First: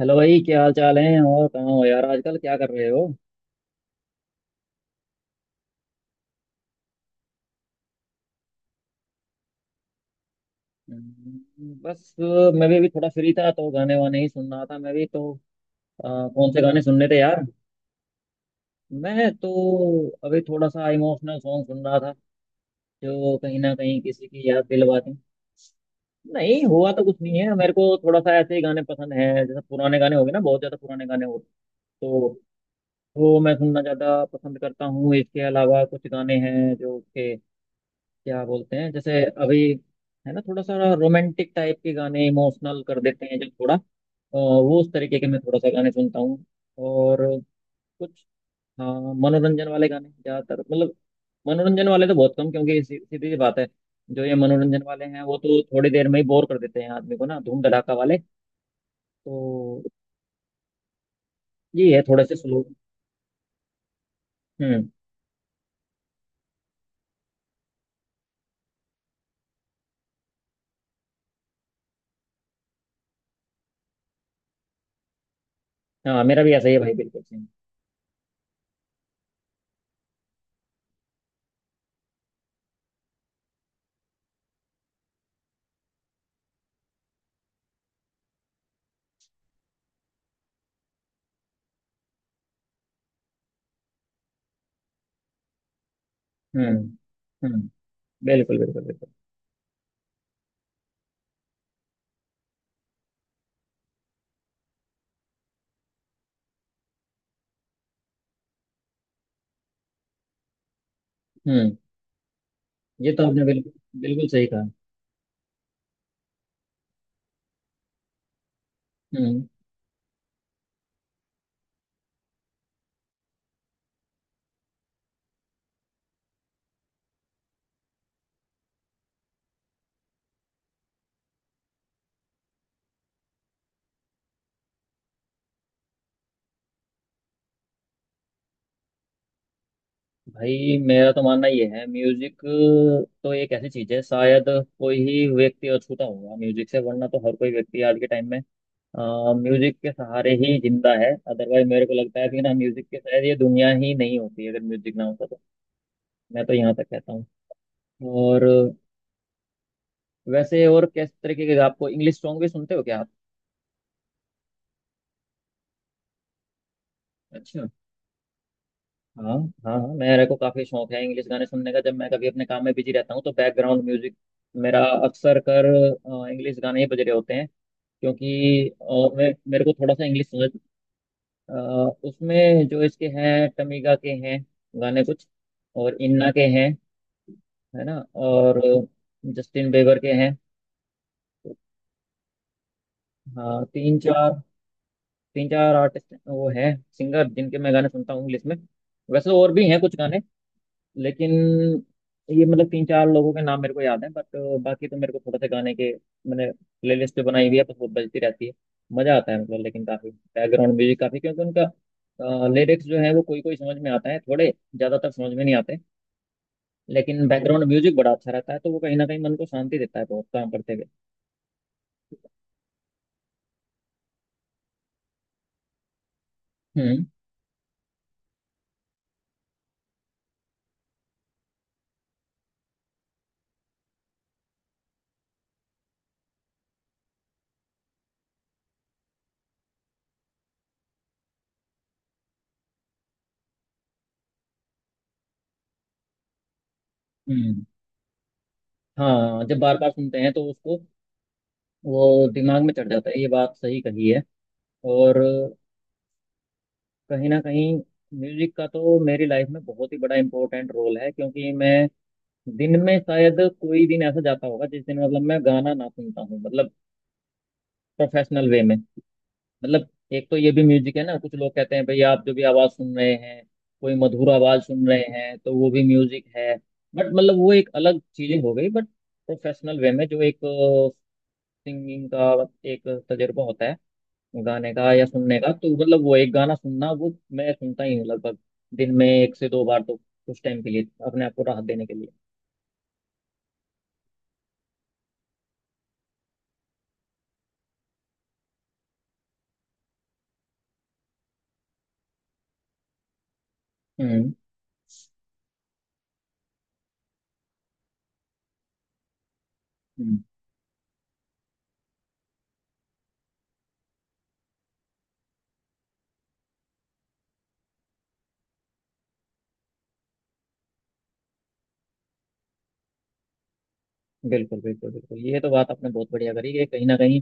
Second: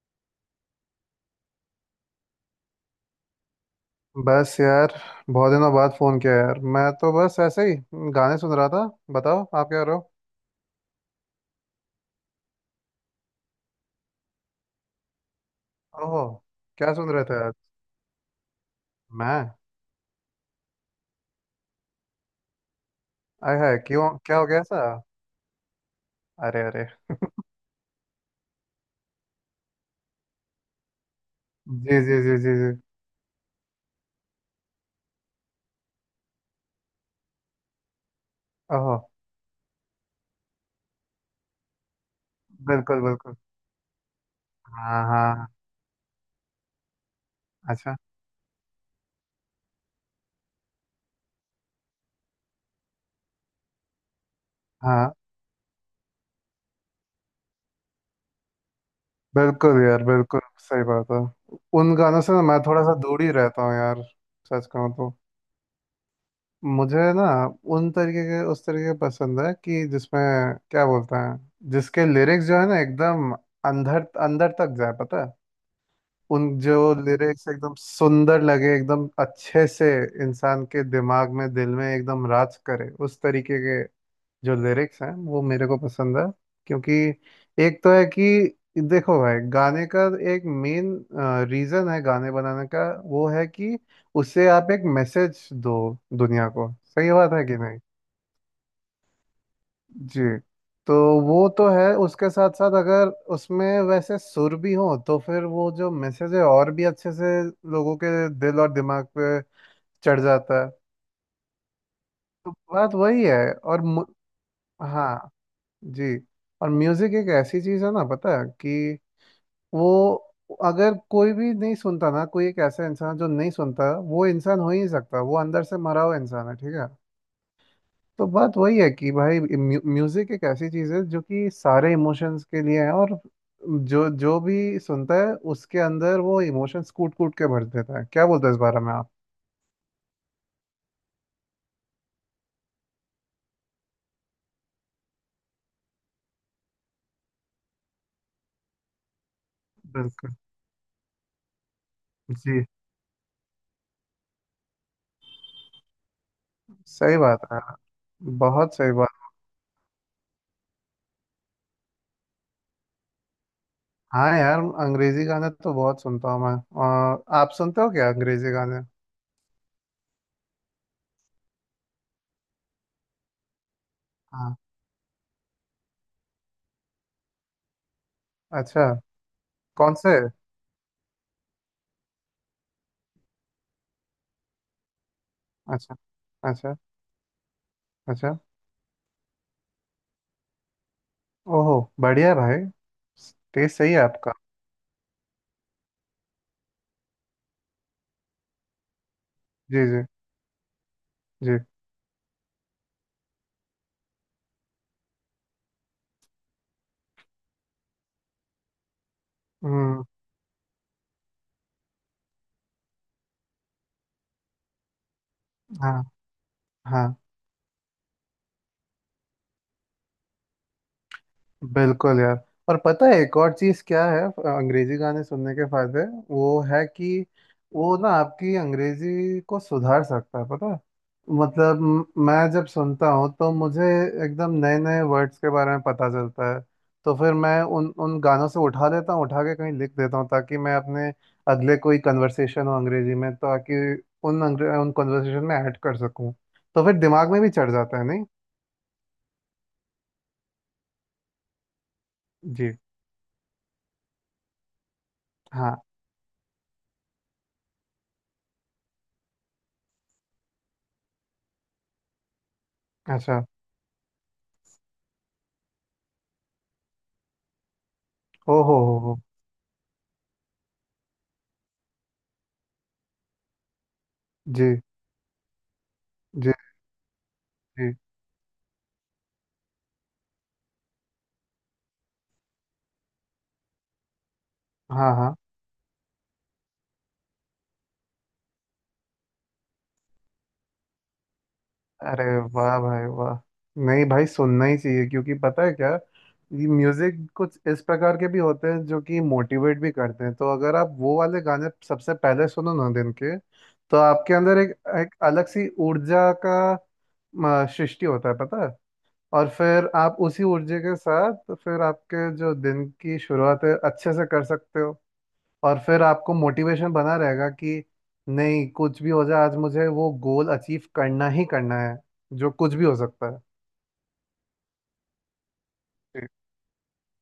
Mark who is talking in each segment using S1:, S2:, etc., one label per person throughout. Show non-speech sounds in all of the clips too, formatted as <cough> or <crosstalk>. S1: Hello भाई, क्या हाल चाल है? और कहाँ हो यार, आजकल क्या कर रहे हो?
S2: बस यार। बहुत दिनों बाद फोन किया यार, मैं तो बस ऐसे ही गाने सुन रहा था। बताओ आप क्या करो।
S1: बस मैं भी अभी थोड़ा फ्री था तो गाने वाने ही सुन रहा था, मैं भी तो। अ,
S2: ओहो।
S1: कौन से गाने
S2: क्या
S1: सुनने
S2: सुन
S1: थे
S2: रहे थे
S1: यार?
S2: यार?
S1: मैं
S2: मैं।
S1: तो अभी थोड़ा सा इमोशनल सॉन्ग सुन रहा था जो
S2: आय
S1: कहीं ना
S2: हाय,
S1: कहीं
S2: क्यों?
S1: किसी
S2: क्या हो
S1: की
S2: गया
S1: याद
S2: ऐसा?
S1: दिलवाते हैं। नहीं
S2: अरे अरे।
S1: हुआ तो कुछ नहीं है, मेरे को थोड़ा सा ऐसे ही गाने पसंद हैं। जैसे पुराने गाने हो गए ना, बहुत ज्यादा पुराने गाने हो,
S2: जी जी जी
S1: तो
S2: जी जी।
S1: वो मैं सुनना ज्यादा पसंद करता हूँ। इसके अलावा कुछ गाने हैं जो के क्या बोलते हैं,
S2: ओहो।
S1: जैसे अभी, है ना, थोड़ा सा रोमांटिक टाइप के गाने इमोशनल कर
S2: बिल्कुल
S1: देते
S2: बिल्कुल।
S1: हैं जो थोड़ा, वो उस
S2: हाँ
S1: तरीके के मैं
S2: हाँ।
S1: थोड़ा सा गाने सुनता हूँ। और
S2: अच्छा।
S1: कुछ, हाँ, मनोरंजन वाले गाने ज्यादातर, मतलब मनोरंजन वाले तो बहुत कम, क्योंकि सीधी सी बात है, जो ये मनोरंजन वाले
S2: हाँ।
S1: हैं वो तो थोड़ी देर में ही बोर कर देते हैं आदमी को ना, धूम धड़ाका वाले।
S2: बिल्कुल
S1: तो
S2: यार, बिल्कुल सही बात है।
S1: ये
S2: उन
S1: है
S2: गानों
S1: थोड़े
S2: से
S1: से
S2: ना मैं
S1: स्लो।
S2: थोड़ा सा दूर ही रहता हूँ यार, सच
S1: हम्म।
S2: कहूँ तो। मुझे ना उन तरीके के उस तरीके पसंद है, कि जिसमें, क्या बोलते हैं, जिसके लिरिक्स जो है ना, एकदम अंदर अंदर तक जाए, पता है।
S1: हाँ, मेरा
S2: उन
S1: भी ऐसा ही
S2: जो
S1: है भाई, बिल्कुल सही।
S2: लिरिक्स एकदम सुंदर लगे, एकदम अच्छे से इंसान के दिमाग में दिल में एकदम राज करे, उस तरीके के जो लिरिक्स हैं वो मेरे को पसंद है। क्योंकि एक तो है कि, देखो भाई, गाने का एक मेन रीजन है गाने बनाने का, वो है कि उससे आप एक मैसेज दो दुनिया को।
S1: हम्म।
S2: सही बात है कि
S1: हम्म।
S2: नहीं?
S1: बिल्कुल बिल्कुल बिल्कुल।
S2: जी। तो वो तो है, उसके साथ साथ अगर उसमें वैसे सुर भी हो तो फिर वो जो मैसेज है और भी अच्छे से लोगों के दिल और दिमाग पे चढ़ जाता है।
S1: हम्म।
S2: तो बात
S1: ये
S2: वही
S1: तो आपने
S2: है।
S1: बिल्कुल
S2: और मु-
S1: बिल्कुल सही कहा।
S2: हाँ। जी। और म्यूजिक एक ऐसी चीज है ना, पता है कि
S1: हम्म।
S2: वो, अगर कोई भी नहीं सुनता ना, कोई एक ऐसा इंसान जो नहीं सुनता, वो इंसान हो ही नहीं सकता, वो अंदर से मरा हुआ इंसान है, ठीक है। तो बात वही है कि भाई म्यूजिक एक ऐसी चीज है जो कि सारे इमोशंस के लिए है, और जो जो भी सुनता है उसके अंदर वो इमोशंस कूट कूट के भर देता है। क्या बोलते हैं इस बारे में आप?
S1: भाई, मेरा तो मानना ये है, म्यूजिक तो एक ऐसी चीज है शायद, कोई ही व्यक्ति अछूता होगा म्यूजिक से, वरना तो हर कोई व्यक्ति आज के टाइम में म्यूजिक के सहारे
S2: बिल्कुल।
S1: ही जिंदा है। अदरवाइज मेरे को लगता है कि ना,
S2: जी।
S1: म्यूजिक के शायद ये दुनिया ही नहीं होती अगर म्यूजिक ना होता तो। मैं तो यहाँ तक कहता
S2: सही
S1: हूँ।
S2: बात है,
S1: और
S2: बहुत सही बात।
S1: वैसे, और किस तरीके के, आपको इंग्लिश सॉन्ग भी सुनते हो क्या आप?
S2: हाँ यार, अंग्रेजी गाने तो बहुत सुनता हूँ मैं। और आप
S1: अच्छा।
S2: सुनते हो क्या अंग्रेजी गाने?
S1: हाँ। हाँ हाँ, मेरे को काफी शौक है इंग्लिश गाने सुनने का, जब मैं कभी अपने काम में बिजी रहता हूँ तो बैकग्राउंड म्यूजिक
S2: हाँ।
S1: मेरा अक्सर कर, इंग्लिश गाने ही बज रहे होते हैं। क्योंकि
S2: अच्छा।
S1: और मैं, मेरे को
S2: कौन
S1: थोड़ा सा
S2: से?
S1: इंग्लिश समझ, अ, उसमें जो इसके हैं, टमीगा के हैं गाने कुछ,
S2: अच्छा।
S1: और इन्ना के हैं,
S2: अच्छा।
S1: है ना,
S2: अच्छा।
S1: और जस्टिन बेबर के हैं।
S2: ओहो। बढ़िया भाई।
S1: हाँ,
S2: टेस्ट सही
S1: तीन
S2: है
S1: चार,
S2: आपका।
S1: तीन चार आर्टिस्ट वो हैं, सिंगर, जिनके मैं गाने सुनता हूँ इंग्लिश में। वैसे और भी हैं
S2: जी
S1: कुछ
S2: जी
S1: गाने, लेकिन
S2: जी।
S1: ये मतलब तीन चार लोगों के नाम मेरे को याद है, बट बाकी तो मेरे को थोड़ा सा गाने के मैंने प्लेलिस्ट पे बनाई हुई है, बस वो बजती रहती है। मजा आता है मतलब, लेकिन
S2: हम्म।
S1: काफी बैकग्राउंड म्यूजिक काफी, क्योंकि उनका लिरिक्स जो है वो कोई कोई समझ में आता है, थोड़े ज्यादातर समझ में नहीं आते।
S2: हाँ हाँ।
S1: लेकिन बैकग्राउंड म्यूजिक बड़ा अच्छा रहता है, तो वो कहीं ना कहीं मन को शांति देता है बहुत, काम करते हुए।
S2: बिल्कुल यार। और पता है एक और चीज़ क्या है अंग्रेजी गाने सुनने के फायदे? वो है
S1: हम्म।
S2: कि वो ना आपकी अंग्रेजी को सुधार सकता है, पता है। मतलब मैं जब सुनता हूँ तो मुझे एकदम नए नए वर्ड्स के बारे में पता चलता है। तो फिर मैं उन उन गानों से उठा देता हूँ, उठा के कहीं लिख देता हूँ, ताकि मैं अपने अगले कोई कन्वर्सेशन हो अंग्रेजी में, ताकि उन कन्वर्सेशन में ऐड कर सकूँ, तो फिर दिमाग में भी
S1: हम्म।
S2: चढ़ जाता है, नहीं?
S1: हाँ, जब बार बार सुनते हैं तो उसको, वो दिमाग
S2: जी।
S1: में चढ़ जाता है, ये बात सही कही है। और
S2: हाँ।
S1: कहीं ना कहीं म्यूजिक का तो मेरी लाइफ में बहुत ही बड़ा इंपॉर्टेंट रोल है, क्योंकि मैं दिन में शायद
S2: अच्छा।
S1: कोई दिन ऐसा जाता होगा जिस दिन मतलब मैं गाना ना सुनता हूँ, मतलब प्रोफेशनल
S2: ओ
S1: वे में।
S2: हो हो।
S1: मतलब एक तो ये भी म्यूजिक है ना, कुछ लोग कहते हैं भाई आप जो भी आवाज़ सुन रहे हैं, कोई मधुर आवाज़
S2: जी
S1: सुन रहे हैं तो वो भी म्यूजिक
S2: जी
S1: है। बट मतलब वो एक
S2: जी।
S1: अलग चीज़ें हो गई, बट प्रोफेशनल वे में जो एक सिंगिंग का एक तजुर्बा होता है गाने का या
S2: हाँ हाँ।
S1: सुनने का, तो मतलब वो एक गाना सुनना, वो मैं सुनता ही हूँ लगभग दिन में एक से दो बार, तो कुछ टाइम के लिए अपने आप को राहत देने के लिए।
S2: अरे वाह भाई वाह। नहीं भाई, सुनना ही चाहिए, क्योंकि पता है क्या, ये म्यूजिक कुछ इस प्रकार के भी होते हैं जो कि मोटिवेट भी करते हैं। तो अगर आप वो वाले गाने सबसे पहले सुनो ना दिन के, तो
S1: हम्म।
S2: आपके अंदर एक, एक अलग सी ऊर्जा का सृष्टि होता है, पता है। और फिर आप
S1: हम्म,
S2: उसी ऊर्जा के साथ फिर आपके जो दिन की शुरुआत है अच्छे से कर सकते हो। और फिर आपको मोटिवेशन बना रहेगा कि नहीं, कुछ भी हो जाए आज मुझे वो गोल अचीव करना ही करना है, जो कुछ भी हो सकता है।
S1: बिल्कुल बिल्कुल बिल्कुल, ये तो बात आपने बहुत
S2: जी।
S1: बढ़िया करी, कि कहीं ना कहीं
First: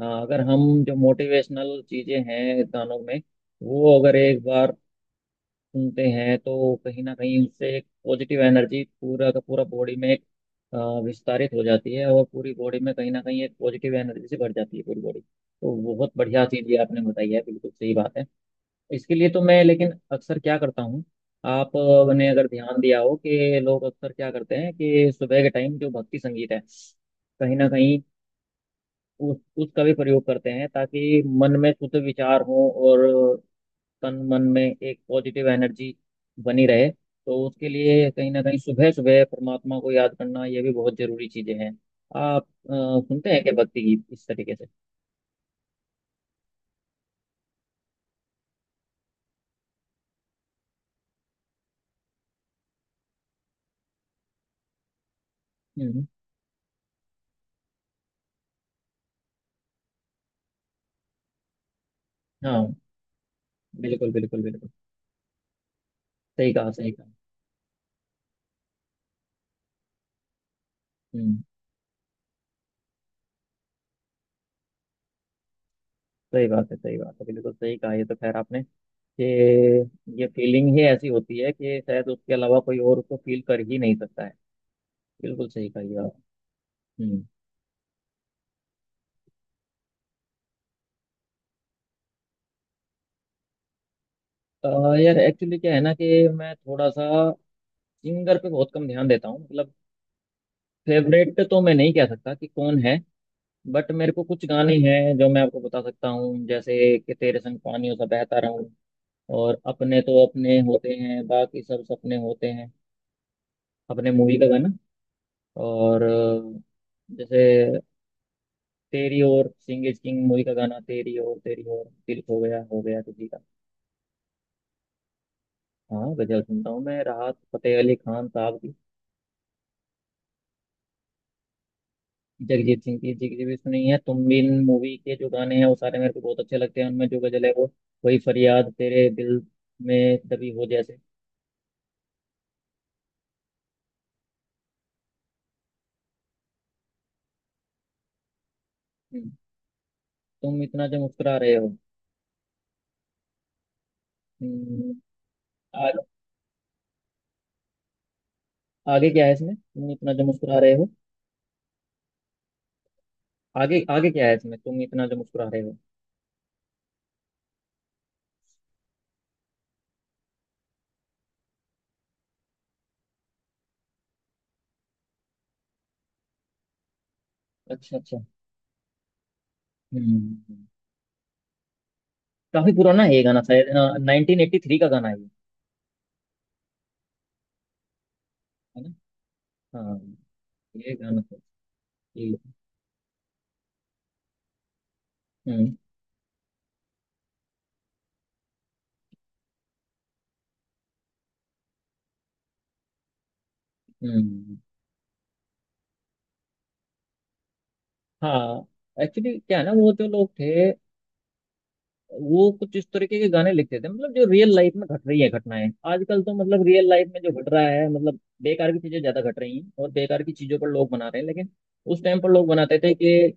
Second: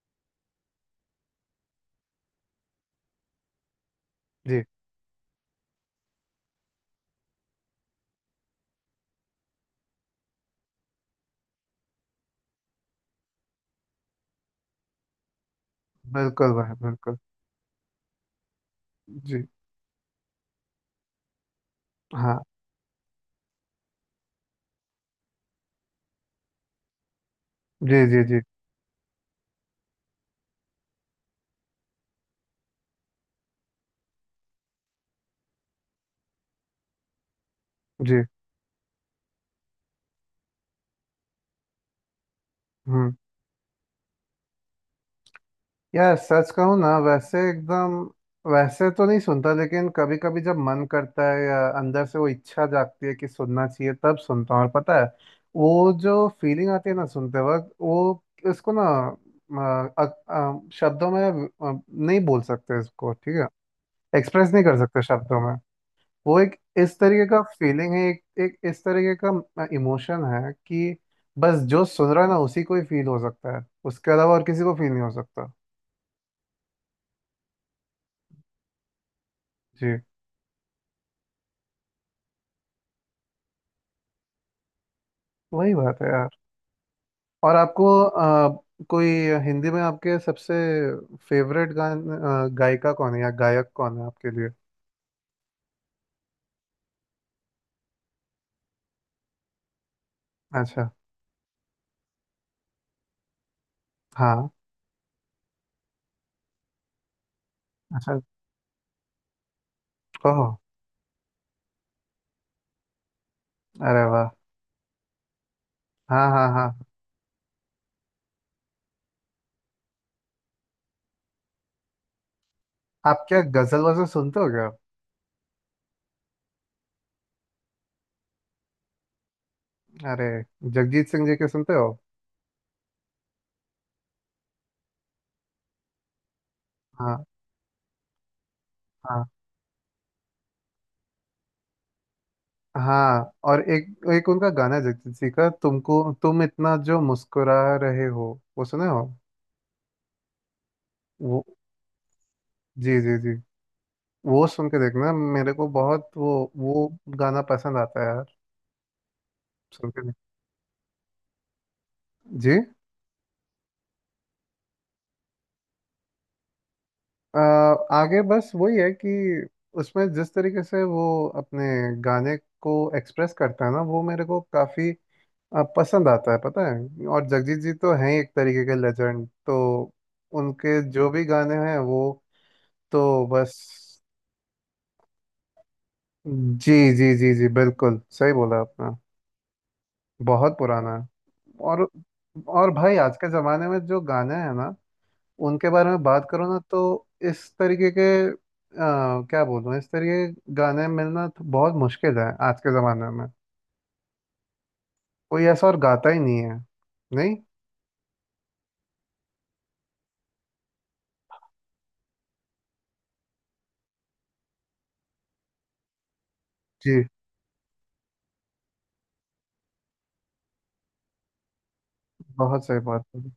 S1: अगर हम जो मोटिवेशनल चीजें हैं गानों में, वो अगर एक
S2: जी।
S1: बार सुनते हैं, तो कहीं ना कहीं उससे एक पॉजिटिव एनर्जी पूरा का पूरा बॉडी में एक, विस्तारित हो जाती है और पूरी बॉडी में कहीं ना कहीं एक पॉजिटिव एनर्जी से भर जाती है पूरी बॉडी। तो बहुत बढ़िया
S2: बिल्कुल
S1: चीज़
S2: भाई
S1: ये आपने
S2: बिल्कुल।
S1: बताई है, बिल्कुल सही बात है। इसके लिए तो
S2: जी।
S1: मैं लेकिन अक्सर क्या करता हूँ, आपने
S2: हाँ।
S1: अगर ध्यान दिया हो कि लोग अक्सर क्या करते हैं, कि सुबह के टाइम जो भक्ति संगीत है, कहीं ना कहीं
S2: जी जी जी
S1: उस, उसका भी प्रयोग करते हैं, ताकि मन में शुद्ध विचार हो और तन मन में एक पॉजिटिव एनर्जी बनी रहे। तो उसके लिए
S2: जी।
S1: कहीं ना कहीं सुबह सुबह परमात्मा को याद करना, ये भी बहुत जरूरी चीजें हैं। आप
S2: हम्म।
S1: सुनते हैं क्या भक्ति गीत इस तरीके से?
S2: यार सच कहूँ ना, वैसे एकदम वैसे तो नहीं सुनता, लेकिन कभी कभी जब मन करता है या अंदर से वो इच्छा जागती है कि सुनना चाहिए तब सुनता हूँ। और पता है वो
S1: हम्म।
S2: जो फीलिंग आती है ना सुनते वक्त, वो इसको ना अ, अ, शब्दों में नहीं बोल
S1: हाँ,
S2: सकते इसको, ठीक है।
S1: बिल्कुल बिल्कुल
S2: एक्सप्रेस नहीं
S1: बिल्कुल।
S2: कर सकते शब्दों में। वो
S1: सही
S2: एक
S1: कहा, सही
S2: इस
S1: कहा।
S2: तरीके का फीलिंग है, एक इस तरीके का इमोशन है कि
S1: हम्म।
S2: बस जो सुन रहा है ना उसी को ही फील हो सकता है, उसके अलावा और किसी को फील नहीं हो सकता।
S1: सही बात है, सही बात है, बिल्कुल सही कहा। ये तो खैर आपने, कि ये फीलिंग ही ऐसी होती है कि शायद उसके अलावा कोई और उसको फील कर ही नहीं सकता है। बिल्कुल सही
S2: वही
S1: कहा ये
S2: बात है
S1: आप।
S2: यार।
S1: हम्म।
S2: और आपको कोई हिंदी में आपके सबसे फेवरेट गायिका कौन है या गायक कौन है आपके लिए?
S1: अ, यार एक्चुअली क्या है ना कि मैं थोड़ा सा सिंगर पे बहुत कम ध्यान देता हूँ, मतलब
S2: अच्छा।
S1: फेवरेट तो मैं नहीं कह सकता कि कौन है, बट मेरे को कुछ
S2: हाँ।
S1: गाने हैं जो मैं आपको बता सकता हूँ, जैसे कि तेरे संग पानियों सा
S2: अच्छा।
S1: बहता रहूं, और अपने तो
S2: ओह।
S1: अपने होते हैं बाकी सब सपने होते हैं,
S2: अरे
S1: अपने
S2: वाह।
S1: मूवी का गाना। और
S2: हाँ हाँ हाँ।
S1: जैसे तेरी और सिंह इज किंग मूवी का गाना, तेरी और, तेरी और दिल खो गया हो गया
S2: आप
S1: किसी
S2: क्या
S1: का।
S2: गजल वजल सुनते हो क्या?
S1: हाँ, गजल सुनता हूँ मैं, राहत फतेह अली खान साहब।
S2: अरे। जगजीत सिंह जी के सुनते हो?
S1: जगजीत सिंह की, जी की भी सुनी है, तुम बिन मूवी के जो गाने हैं वो सारे मेरे को बहुत अच्छे लगते हैं, उनमें जो
S2: हाँ
S1: गजल है, वो कोई फरियाद तेरे
S2: हाँ।
S1: दिल में दबी हो जैसे।
S2: हाँ और एक एक उनका गाना है जगजीत जी का, तुम इतना जो मुस्कुरा रहे हो, वो सुने हो?
S1: हम्म, तुम इतना जो मुस्कुरा
S2: वो।
S1: रहे हो।
S2: जी जी जी। वो सुन के
S1: हम्म।
S2: देखना, मेरे को
S1: आ,
S2: बहुत वो गाना पसंद आता है
S1: आगे क्या है इसमें तुम इतना
S2: सुनकर।
S1: जो मुस्कुरा रहे हो,
S2: जी।
S1: आगे आगे क्या है इसमें तुम इतना जो मुस्कुरा रहे हो।
S2: अ, आगे बस वही है कि उसमें जिस तरीके से वो अपने गाने को एक्सप्रेस करता है ना वो मेरे को काफी पसंद आता है, पता है। और जगजीत जी तो
S1: अच्छा,
S2: हैं ही
S1: अच्छा।
S2: एक तरीके के लेजेंड, तो
S1: हम्म।
S2: उनके जो भी गाने हैं वो।
S1: काफी पुराना है ये
S2: तो
S1: गाना
S2: बस।
S1: शायद। हाँ, 1983 का गाना है ये।
S2: जी जी जी जी, बिल्कुल सही बोला
S1: है
S2: आपने।
S1: ना? हाँ।
S2: बहुत
S1: ये
S2: पुराना है।
S1: गाना
S2: और
S1: ये।
S2: और भाई आज के जमाने में जो गाने हैं ना उनके
S1: हम्म।
S2: बारे में बात करो ना, तो इस तरीके के क्या बोलूँ, इस तरीके के गाने मिलना तो बहुत मुश्किल है आज के ज़माने में।
S1: हम्म।
S2: कोई ऐसा और गाता ही नहीं है। नहीं।
S1: हाँ, एक्चुअली क्या है ना, वो जो लोग थे वो कुछ इस तरीके के गाने लिखते थे, मतलब जो रियल लाइफ में घट रही है घटनाएं। आजकल तो मतलब रियल
S2: जी।
S1: लाइफ में जो घट रहा है, मतलब बेकार की चीजें ज्यादा घट रही हैं और बेकार की चीजों पर लोग बना रहे हैं। लेकिन उस टाइम पर लोग
S2: बहुत
S1: बनाते
S2: सही
S1: थे
S2: बात
S1: कि
S2: बोली।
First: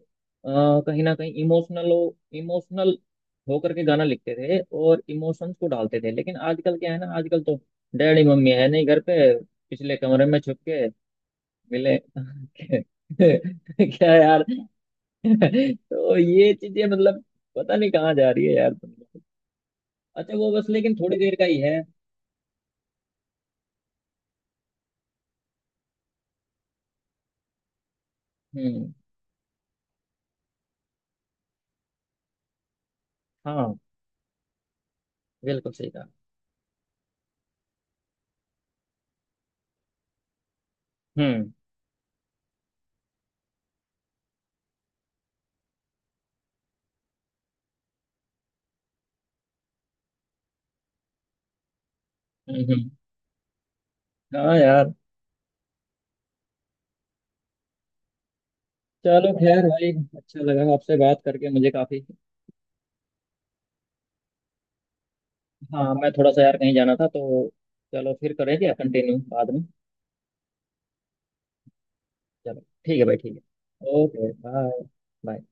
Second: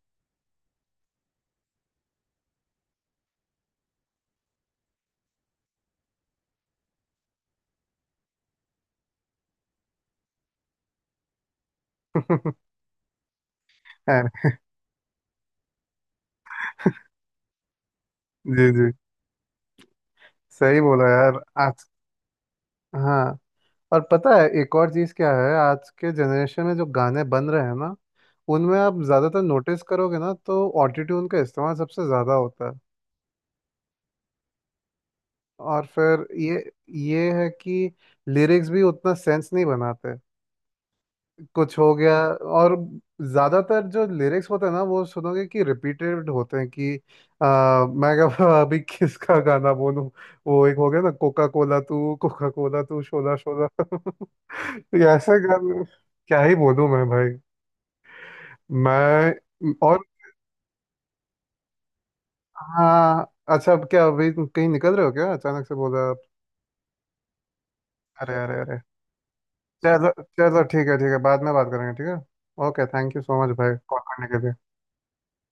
S1: कहीं ना कहीं इमोशनल हो, इमोशनल होकर के गाना लिखते थे और इमोशंस को डालते थे। लेकिन आजकल क्या है ना, आजकल तो, डैडी मम्मी है नहीं घर पे, पिछले कमरे में छुप के मिले
S2: <laughs>
S1: <laughs> क्या
S2: यार।
S1: यार। <laughs> तो ये चीजें मतलब पता नहीं कहाँ जा रही है
S2: जी
S1: यार।
S2: जी।
S1: अच्छा वो बस
S2: सही
S1: लेकिन
S2: बोला
S1: थोड़ी देर
S2: यार।
S1: का ही है।
S2: आज। हाँ। और पता है एक और चीज़ क्या है, आज के जनरेशन में जो गाने बन रहे हैं ना उनमें
S1: हम्म।
S2: आप ज़्यादातर नोटिस करोगे ना, तो ऑटोट्यून का इस्तेमाल सबसे ज़्यादा होता है।
S1: हाँ, बिल्कुल
S2: और
S1: सही कहा।
S2: फिर ये है कि लिरिक्स भी उतना सेंस नहीं बनाते,
S1: हम्म।
S2: कुछ हो गया। और ज्यादातर जो लिरिक्स होते हैं ना वो सुनोगे कि रिपीटेड होते हैं, कि मैं क्या, <laughs> अभी किसका गाना बोलूं, वो एक हो गया ना, कोका
S1: हम्म।
S2: कोला तू शोला शोला, <laughs>
S1: हाँ यार।
S2: तो ऐसे गाने क्या ही बोलूं मैं भाई।
S1: चलो खैर
S2: मैं।
S1: भाई,
S2: और।
S1: अच्छा लगा आपसे बात करके मुझे काफी।
S2: हाँ। अच्छा, अब क्या अभी कहीं निकल रहे हो क्या, अचानक से
S1: हाँ,
S2: बोला
S1: मैं
S2: आप?
S1: थोड़ा सा यार कहीं जाना था तो, चलो फिर
S2: अरे अरे
S1: करेंगे
S2: अरे।
S1: कंटिन्यू बाद में।
S2: चलो चलो, ठीक है ठीक है, बाद में बात करेंगे, ठीक है।
S1: चलो
S2: ओके,
S1: ठीक है भाई,
S2: थैंक यू
S1: ठीक
S2: सो मच भाई,
S1: है,
S2: कॉल करने
S1: ओके
S2: के लिए।
S1: बाय। बाय।